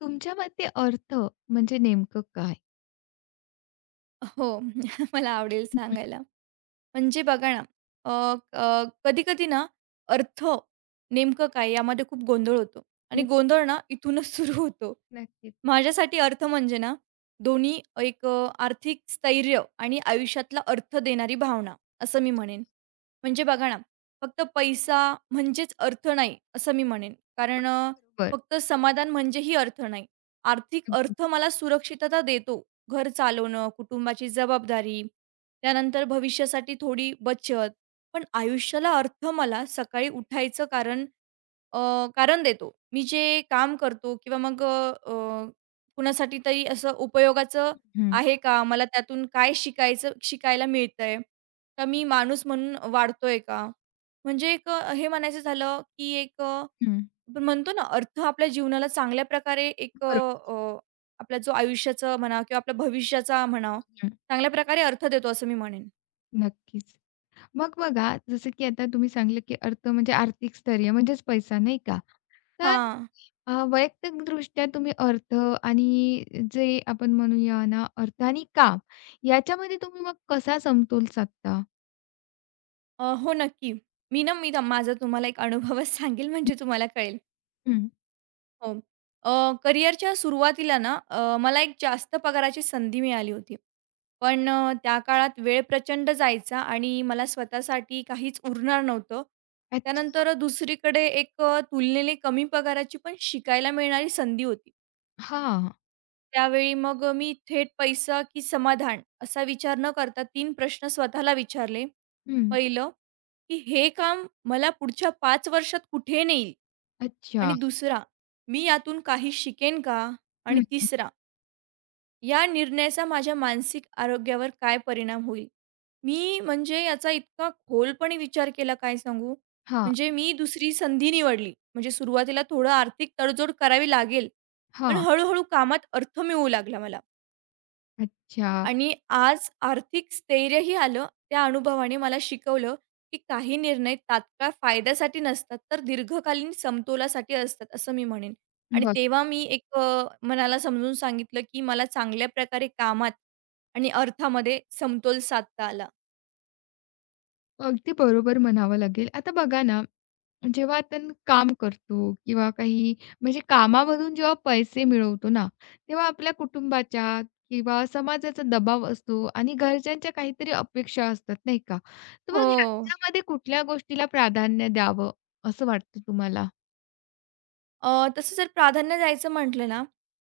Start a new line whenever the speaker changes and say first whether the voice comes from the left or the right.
left: तुमच्या मते अर्थ म्हणजे नेमकं काय?
right: हो. मला आवडेल
left: हं, हं.
right: सांगायला. म्हणजे बघा ना, अ, अ, कधी-कधी ना अर्थ नेमकं काय यामध्ये खूप गोंधळ होतो
left: न
right: आणि गोंधळ ना इथूनच सुरू होतो.
left: नक्कीच.
right: माझ्यासाठी अर्थ म्हणजे ना, दोन्ही एक आर्थिक स्थैर्य आणि आयुष्यातला अर्थ देणारी भावना, असं मी म्हणेन. म्हणजे बघा ना, फक्त पैसा म्हणजेच अर्थ नाही, असं मी म्हणेन. कारण
left: बरोबर.
right: फक्त समाधान म्हणजेही अर्थ नाही. आर्थिक
left: नक्कीच.
right: अर्थ मला सुरक्षितता देतो. घर चालवणं, कुटुंबाची जबाबदारी, त्यानंतर भविष्यासाठी थोडी बचत. पण आयुष्याला अर्थ मला सकाळी उठायचं कारण देतो. मी जे काम करतो किंवा मग अ, अ, कुणासाठी तरी असं उपयोगाचं
left: हं,
right: आहे का? मला त्यातून काय शिकायला मिळतंय? का मी माणूस म्हणून वाढतोय का? म्हणजे एक हे म्हणायचं झालं, की एक
left: हं.
right: आपण म्हणतो ना अर्थ आपल्या जीवनाला चांगल्या प्रकारे एक
left: बरोबर.
right: आपला जो आयुष्याचा म्हणा किंवा आपल्या भविष्याचा म्हणा,
left: हं,
right: चांगल्या प्रकारे अर्थ देतो असं मी म्हणेन.
left: नक्कीच. मग बघा जसं की आता तुम्ही सांगितलं की अर्थ म्हणजे आर्थिक स्थैर्य म्हणजेच पैसा नाही का? तर
right: हां.
left: वैयक्तिकदृष्ट्या तुम्ही अर्थ आणि जे आपण म्हणूया ना अर्थ आणि काम याच्यामध्ये तुम्ही मग कसा समतोल साधता?
right: हो, नक्की. मी ना मी ना माझा तुम्हाला एक अनुभवच सांगेल म्हणजे तुम्हाला कळेल.
left: हं.
right: हो. करिअरच्या सुरुवातीला ना मला एक जास्त पगाराची संधी मिळाली होती. पण त्या काळात वेळ प्रचंड जायचा आणि मला स्वतःसाठी काहीच उरणार नव्हतं.
left: अच्छा.
right: त्यानंतर दुसरीकडे एक तुलनेने कमी पगाराची पण शिकायला मिळणारी संधी होती.
left: हां.
right: त्यावेळी मग मी थेट पैसा की समाधान असा विचार न करता 3 प्रश्न स्वतःला विचारले.
left: हं.
right: पहिलं, की हे काम मला पुढच्या 5 वर्षात कुठे नेईल? आणि
left: अच्छा.
right: दुसरा, मी यातून काही शिकेन का? आणि
left: हं.
right: तिसरा, या निर्णयाचा माझ्या मानसिक आरोग्यावर काय परिणाम होईल? मी म्हणजे याचा इतका खोलपणे विचार केला काय सांगू.
left: हां,
right: म्हणजे मी दुसरी संधी निवडली. म्हणजे सुरुवातीला थोडं आर्थिक तडजोड करावी लागेल, पण
left: हां.
right: हळू कामात अर्थ मिळू लागला मला.
left: अच्छा.
right: आणि आज आर्थिक स्थैर्यही आलं. त्या अनुभवाने मला शिकवलं, की काही निर्णय तात्काळ फायद्यासाठी नसतात, तर दीर्घकालीन समतोलासाठी असतात, असं मी म्हणेन. आणि
left: बरं.
right: तेव्हा मी एक मनाला समजून सांगितलं, की मला चांगल्या प्रकारे कामात आणि अर्थामध्ये समतोल साधता आला.
left: अगदी बरोबर म्हणावं लागेल. आता बघा ना, जेव्हा आपण काम करतो किंवा काही म्हणजे कामावरून जेव्हा पैसे मिळवतो ना, तेव्हा आपल्या कुटुंबाच्या किंवा समाजाचा दबाव असतो आणि घरच्यांच्या काहीतरी अपेक्षा असतात, नाही का? तर
right: हो.
left: मग ह्याच्यामध्ये कुठल्या गोष्टीला प्राधान्य द्यावं असं वाटतं तुम्हाला?
right: तसं जर प्राधान्य द्यायचं म्हटलं ना,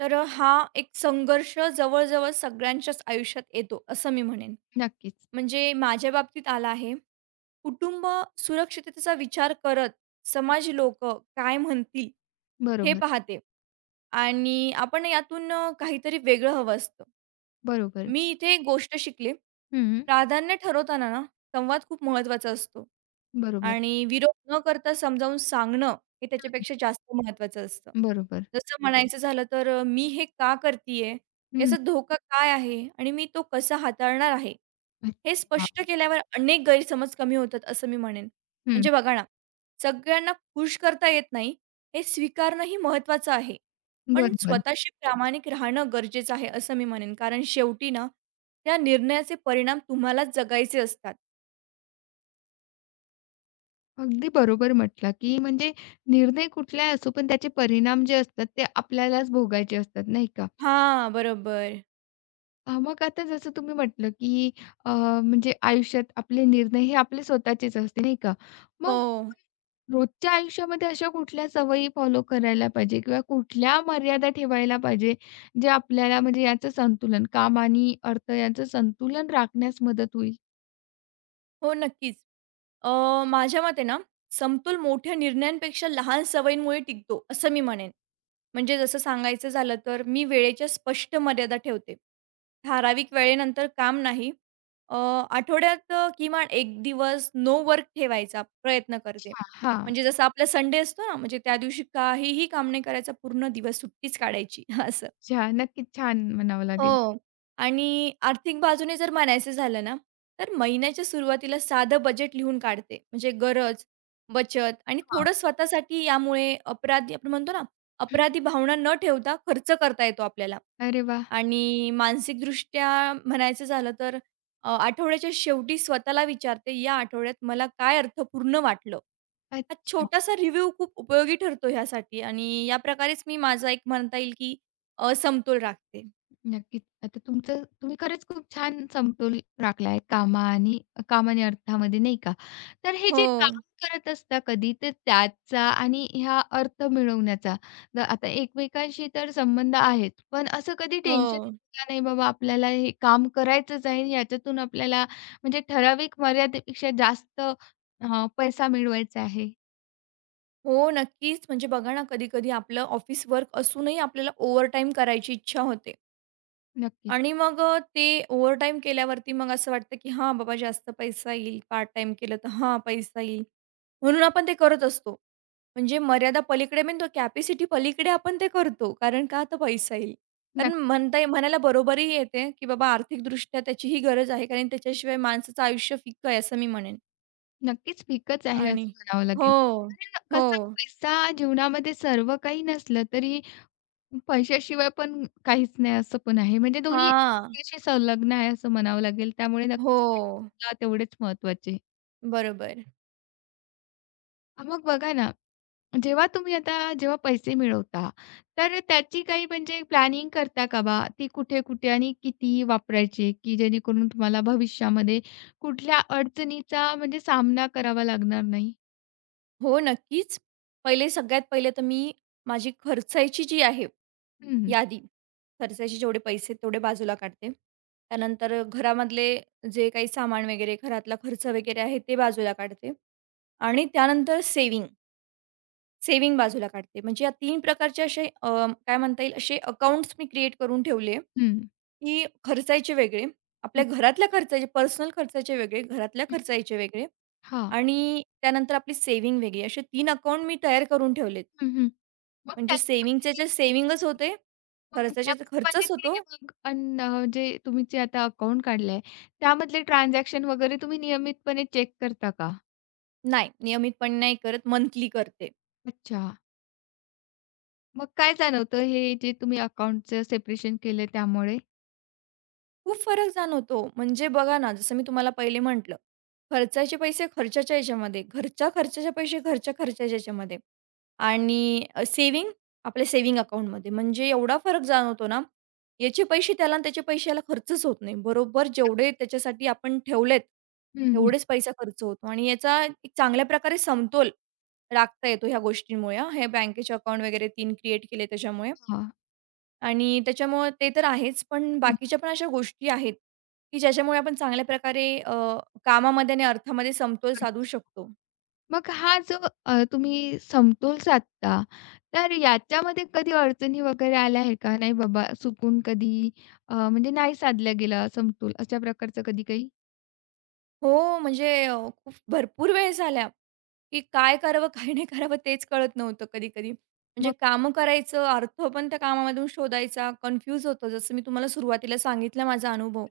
right: तर हा एक संघर्ष जवळ-जवळ सगळ्यांच्याच आयुष्यात येतो, असं मी म्हणेन.
left: नक्कीच.
right: म्हणजे माझ्या बाबतीत आला आहे. कुटुंब सुरक्षिततेचा विचार करत समाज लोक काय म्हणतील हे
left: बरोबर,
right: पाहते आणि आपण यातून काहीतरी वेगळं हवं असतं.
left: बरोबर.
right: मी इथे एक गोष्ट शिकले.
left: हं,
right: प्राधान्य ठरवताना ना संवाद खूप महत्त्वाचा असतो
left: बरोबर,
right: आणि विरोध न करता समजावून सांगणं हे त्याच्यापेक्षा जास्त महत्त्वाचं असतं.
left: बरोबर.
right: जसं म्हणायचं झालं तर "मी हे का करतीये?
left: हं,
right: याचा धोका काय आहे आणि मी तो कसा हाताळणार आहे?" हे
left: अच्छा.
right: स्पष्ट केल्यावर अनेक गैरसमज कमी होतात असं मी म्हणेन.
left: हं,
right: म्हणजे बघा ना, सगळ्यांना खुश करता येत नाही, हे स्वीकारणंही महत्त्वाचं आहे. पण
left: बरोबर.
right: स्वतःशी प्रामाणिक राहणं गरजेचं आहे असं मी म्हणेन. कारण शेवटी ना, त्या निर्णयाचे परिणाम तुम्हालाच जगायचे असतात.
left: अगदी बरोबर म्हटला, की म्हणजे निर्णय कुठलाही असो, पण त्याचे परिणाम जे असतात ते आपल्यालाच भोगायचे असतात, नाही का?
right: हां, बरोबर.
left: मग आता जसं तुम्ही म्हटलं, की अ, म्हणजे आयुष्यात आपले निर्णय हे आपले स्वतःचेच असते, नाही का? मग
right: हो,
left: रोजच्या आयुष्यामध्ये अशा कुठल्या सवयी फॉलो करायला पाहिजे किंवा कुठल्या मर्यादा ठेवायला पाहिजे, जे आपल्याला म्हणजे याचं संतुलन काम आणि अर्थ याचं संतुलन राखण्यास मदत होईल?
right: हो, नक्कीच. अ, माझ्या मते ना, समतोल मोठ्या निर्णयांपेक्षा लहान सवयींमुळे टिकतो असं मी म्हणेन. म्हणजे जसं सांगायचं झालं तर मी वेळेच्या स्पष्ट मर्यादा ठेवते. ठराविक वेळेनंतर काम नाही. अ, आठवड्यात किमान 1 दिवस नो वर्क ठेवायचा प्रयत्न करते.
left: हां, हां.
right: म्हणजे जसं आपला संडे असतो ना, म्हणजे त्या दिवशी काहीही काम नाही करायचं, पूर्ण दिवस सुट्टीच काढायची असं.
left: नक्कीच छान म्हणावं लागेल.
right: हो. आणि आर्थिक बाजूने जर म्हणायचं झालं ना, तर महिन्याच्या सुरुवातीला साधं बजेट लिहून काढते. म्हणजे गरज, बचत आणि
left: हां.
right: थोडं स्वतःसाठी यामुळे अपराधी आपण म्हणतो ना, अपराधी भावना न ठेवता खर्च करता येतो आपल्याला.
left: अरे वाह!
right: आणि मानसिकदृष्ट्या म्हणायचं झालं तर आठवड्याच्या शेवटी स्वतःला विचारते, "या आठवड्यात मला काय अर्थपूर्ण वाटलं?" हा
left: अच्छा.
right: छोटासा रिव्ह्यू खूप उपयोगी ठरतो ह्यासाठी आणि या प्रकारेच मी माझा एक म्हणता येईल की समतोल राखते.
left: नक्कीच. आता तुमचं तुम्ही खरंच खूप छान समतोल राखलाय कामा आणि काम आणि अर्थामध्ये, नाही का? तर हे
right: हो.
left: जे काम करत असता कधी, तर त्याचा आणि ह्या अर्थ मिळवण्याचा तर आता एकमेकांशी तर संबंध आहेत, पण असं कधी
right: हो.
left: टेन्शन का नाही बाबा आपल्याला हे काम करायचंच आहे याच्यातून आपल्याला म्हणजे ठराविक मर्यादेपेक्षा जास्त पैसा मिळवायचा आहे.
right: हो, नक्कीच. म्हणजे बघा ना, कधी-कधी आपलं ऑफिस वर्क असूनही आपल्याला ओव्हरटाईम करायची इच्छा होते
left: नक्कीच.
right: आणि मग ते ओव्हरटाईम केल्यावरती मग असं वाटतं, की हां, बाबा जास्त पैसा येईल. पार्ट टाईम केलं तर हां, पैसा येईल. म्हणून आपण ते करत असतो. म्हणजे मर्यादा पलीकडे म्हणतो कॅपॅसिटी पलीकडे आपण ते करतो. कारण का? तर पैसा येईल. कारण
left: नक्की.
right: म्हणता म्हणायला बरोबरही येते, की बाबा आर्थिकदृष्ट्या त्याचीही गरज आहे. कारण त्याच्याशिवाय माणसाचं आयुष्य फिक्कं आहे असं मी म्हणेन
left: नक्कीच फिकच आहे
right: आणि
left: असं म्हणावं
right: हो.
left: लागेल. कारण
right: हो.
left: कसं पैसा जीवनामध्ये सर्व काही नसलं तरी पैशाशिवाय पण काहीच नाही असं पण आहे. म्हणजे दोन्ही
right: हां.
left: एकमेकांशी संलग्न आहे असं म्हणावं लागेल. त्यामुळे
right: हो,
left: नक्कीच पैसेसुद्धा तेवढेच महत्त्वाचे.
right: बरोबर.
left: मग बघा ना, जेव्हा तुम्ही आता जेव्हा पैसे मिळवता, तर त्याची काही म्हणजे प्लॅनिंग करता का बा? ती कुठे-कुठे आणि किती वापरायची? की जेणेकरून तुम्हाला भविष्यामध्ये कुठल्या अडचणीचा म्हणजे सामना करावा लागणार नाही?
right: हो, नक्कीच. पहिले सगळ्यात पहिले तर मी माझी खर्चायची जी आहे
left: हं,
right: यादी, खर्चायचे जेवढे पैसे तेवढे बाजूला काढते. त्यानंतर घरामधले जे काही सामान वगैरे, घरातला खर्च वगैरे आहे ते बाजूला काढते आणि त्यानंतर सेव्हिंग बाजूला काढते. म्हणजे या 3 प्रकारचे असे काय म्हणता येईल असे अकाउंट्स मी क्रिएट करून ठेवले.
left: हं.
right: की खर्चायचे वेगळे, आपल्या घरातल्या खर्चाचे पर्सनल खर्चाचे वेगळे, घरातल्या खर्चायचे वेगळे
left: हां.
right: आणि त्यानंतर आपली सेव्हिंग वेगळी. असे 3 अकाउंट मी तयार करून ठेवलेत.
left: हं, हं. मग
right: म्हणजे
left: त्याचं
right: सेव्हिंगचे जे सेव्हिंगच होते,
left: मग
right: खर्चाचे तर
left: यावेळेस म्हणजे
right: खर्चच
left: ते
right: होतो.
left: मग अन जे तुम्ही जे आता अकाउंट काढलंय, त्यामधले ट्रान्झॅक्शन वगैरे तुम्ही नियमितपणे चेक करता का?
right: नाही, नियमितपणे नाही करत, मंथली करते.
left: अच्छा. मग काय जाणवतं हे जे तुम्ही अकाउंटचं सेपरेशन केलं त्यामुळे?
right: खूप फरक जाणवतो. म्हणजे बघा ना, जसं मी तुम्हाला पहिले म्हटलं, खर्चाचे पैसे खर्चाच्या ह्याच्यामध्ये, घरच्या खर्चाचे पैसे घरच्या खर्चाच्या ह्याच्यामध्ये आणि आपल्या सेव्हिंग अकाउंटमध्ये. म्हणजे एवढा फरक जाणवतो ना, याचे पैसे त्याला आणि त्याचे पैसे खर्चच होत नाही. बरोबर जेवढे त्याच्यासाठी आपण ठेवलेत,
left: हं, हं.
right: तेवढेच पैसा खर्च होतो आणि याचा एक चांगल्या प्रकारे समतोल राखता येतो ह्या गोष्टींमुळे हां. हे बँकेचे अकाउंट वगैरे 3 क्रिएट केले त्याच्यामुळे.
left: हां.
right: आणि त्याच्यामुळं ते तर आहेच, पण
left: हं,
right: बाकीच्या पण अशा गोष्टी आहेत, की ज्याच्यामुळे आपण चांगल्या प्रकारे कामामध्ये आणि अर्थामध्ये समतोल
left: बरोबर.
right: साधू शकतो.
left: मग हा जो तुम्ही समतोल साधता, तर याच्यामध्ये कधी अडचणी वगैरे आल्या आहे का? नाही बाबा चुकून कधी म्हणजे नाही साधला गेला समतोल अशा प्रकारचं कधी काही?
right: हो, म्हणजे खूप भरपूर वेळेस झाल्या, की काय करावं, काय नाही करावं तेच कळत नव्हतं कधी-कधी. म्हणजे
left: मग?
right: कामं करायचं, अर्थ पण त्या कामामधून शोधायचा, कन्फ्यूज होतं. जसं मी तुम्हाला सुरुवातीला सांगितला माझा अनुभव.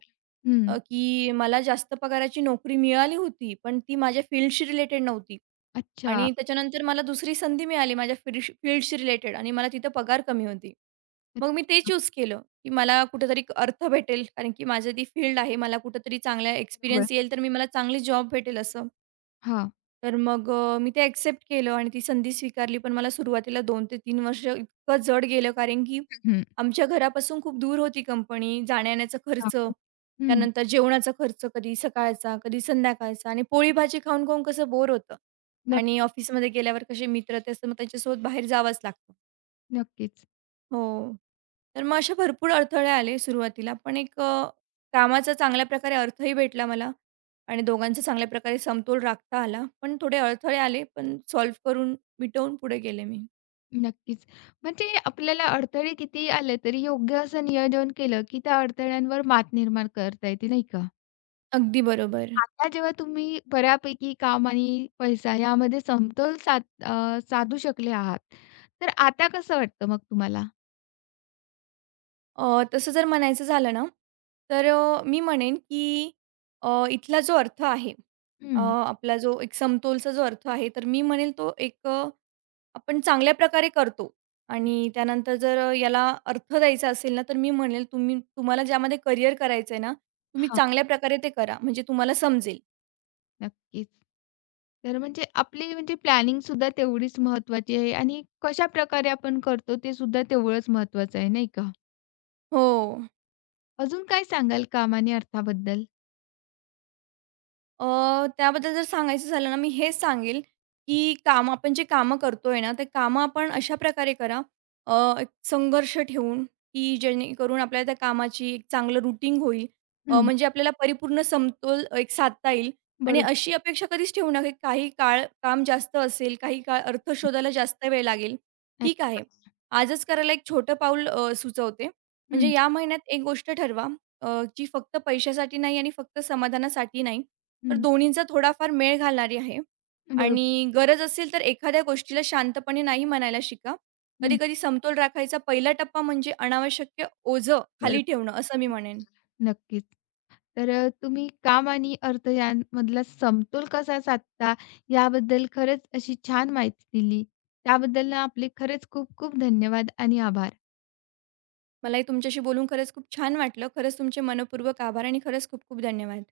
left: हं.
right: की मला जास्त पगाराची नोकरी मिळाली होती, पण ती माझ्या फील्डशी रिलेटेड नव्हती.
left: अच्छा.
right: आणि त्याच्यानंतर मला दुसरी संधी मिळाली माझ्या फील्डशी फील्डशी रिलेटेड आणि मला तिथं पगार कमी होती. मग मी ते चूज केलं, की मला कुठेतरी एक अर्थ भेटेल कारण की माझी ती फील्ड आहे. मला कुठेतरी चांगला
left: बरोबर.
right: एक्सपिरियन्स येईल, तर मी मला चांगली जॉब भेटेल असं.
left: हां.
right: तर मग मी ते एक्सेप्ट केलं आणि ती संधी स्वीकारली. पण मला सुरुवातीला 2 ते 3 वर्ष इतकं जड गेलं, कारण की
left: हं.
right: आमच्या घरापासून खूप दूर होती कंपनी. जाण्या-येण्याचा
left: हां.
right: खर्च,
left: हं.
right: त्यानंतर जेवणाचा खर्च, कधी सकाळचा, कधी संध्याकाळचा आणि पोळी-भाजी खाऊन-खाऊन कसं बोर होतं
left: नक्क
right: आणि ऑफिसमध्ये गेल्यावर कसे मित्र ते असं मग त्यांच्यासोबत बाहेर जावंच लागतं.
left: नक्कीच,
right: हो. तर मग असे भरपूर अडथळे आले सुरुवातीला. पण एक कामाचा चांगल्या प्रकारे अर्थही भेटला मला आणि दोघांचा चांगल्या प्रकारे समतोल राखता आला. पण थोडे अडथळे आले, पण सॉल्व्ह करून मिटवून पुढे गेले मी.
left: नक्कीच. म्हणजे आपल्याला अडथळे कितीही आले तरी योग्य असं नियोजन केलं, की त्या अडथळ्यांवर मात निर्माण करता येते, नाही का?
right: अगदी बरोबर.
left: आता जेव्हा तुम्ही बऱ्यापैकी काम आणि पैसा यामध्ये समतोल साधू शकले आहात, तर आता कसं वाटतं मग तुम्हाला?
right: तसं जर म्हणायचं झालं ना, तर मी म्हणेन की इथला जो अर्थ आहे, अ,
left: हं.
right: आपला जो एक समतोलचा जो अर्थ आहे, तर मी म्हणेल तो एक आपण चांगल्या प्रकारे करतो आणि त्यानंतर जर याला अर्थ द्यायचा असेल ना, तर मी म्हणेल तुम्ही तुम्हाला ज्यामध्ये करियर करायचं आहे ना, तुम्ही
left: हां,
right: चांगल्या प्रकारे ते करा. म्हणजे तुम्हाला समजेल.
left: नक्कीच. तर म्हणजे आपली म्हणजे प्लॅनिंग सुद्धा तेवढीच महत्त्वाची आहे आणि कशाप्रकारे आपण करतो ते सुद्धा तेवढंच महत्त्वाचं आहे, नाही का?
right: हो.
left: अजून काय सांगाल काम आणि अर्थाबद्दल?
right: त्याबद्दल जर सांगायचं झालं ना, मी हेच सांगेल, की काम आपण जे कामं करतोय ना, ते कामं आपण अशा प्रकारे करा, एक संघर्ष ठेवून, की जेणेकरून आपल्याला त्या कामाची एक चांगलं रूटीन होईल.
left: हं,
right: म्हणजे आपल्याला परिपूर्ण समतोल एक साधता येईल आणि
left: बरोबर.
right: अशी अपेक्षा कधीच ठेवू नका, की काही काळ काम जास्त असेल, काही काळ अर्थ शोधायला जास्त वेळ लागेल. ठीक आहे.
left: अच्छा.
right: आजच करायला एक छोटं पाऊल सुचवते. म्हणजे
left: हं,
right: या महिन्यात एक गोष्ट ठरवा, जी फक्त पैशासाठी नाही आणि फक्त समाधानासाठी नाही. तर
left: हं.
right: दोन्हींचा थोडाफार मेळ घालणारी आहे
left: बरोबर.
right: आणि गरज असेल तर एखाद्या गोष्टीला शांतपणे नाही म्हणायला शिका.
left: हं,
right: कधी-कधी समतोल राखायचा पहिला टप्पा म्हणजे अनावश्यक ओझं खाली
left: बरोबर.
right: ठेवणं, असं मी म्हणेन.
left: नक्कीच. तर तुम्ही काम आणि अर्थ यांमधला समतोल कसा साधता याबद्दल खरंच अशी छान माहिती दिली. त्याबद्दल ना आपले खरंच खूप खूप धन्यवाद आणि आभार.
right: मलाही तुमच्याशी बोलून खरंच खूप छान वाटलं. खरंच तुमचे मनःपूर्वक आभार आणि खरंच खूप खूप धन्यवाद.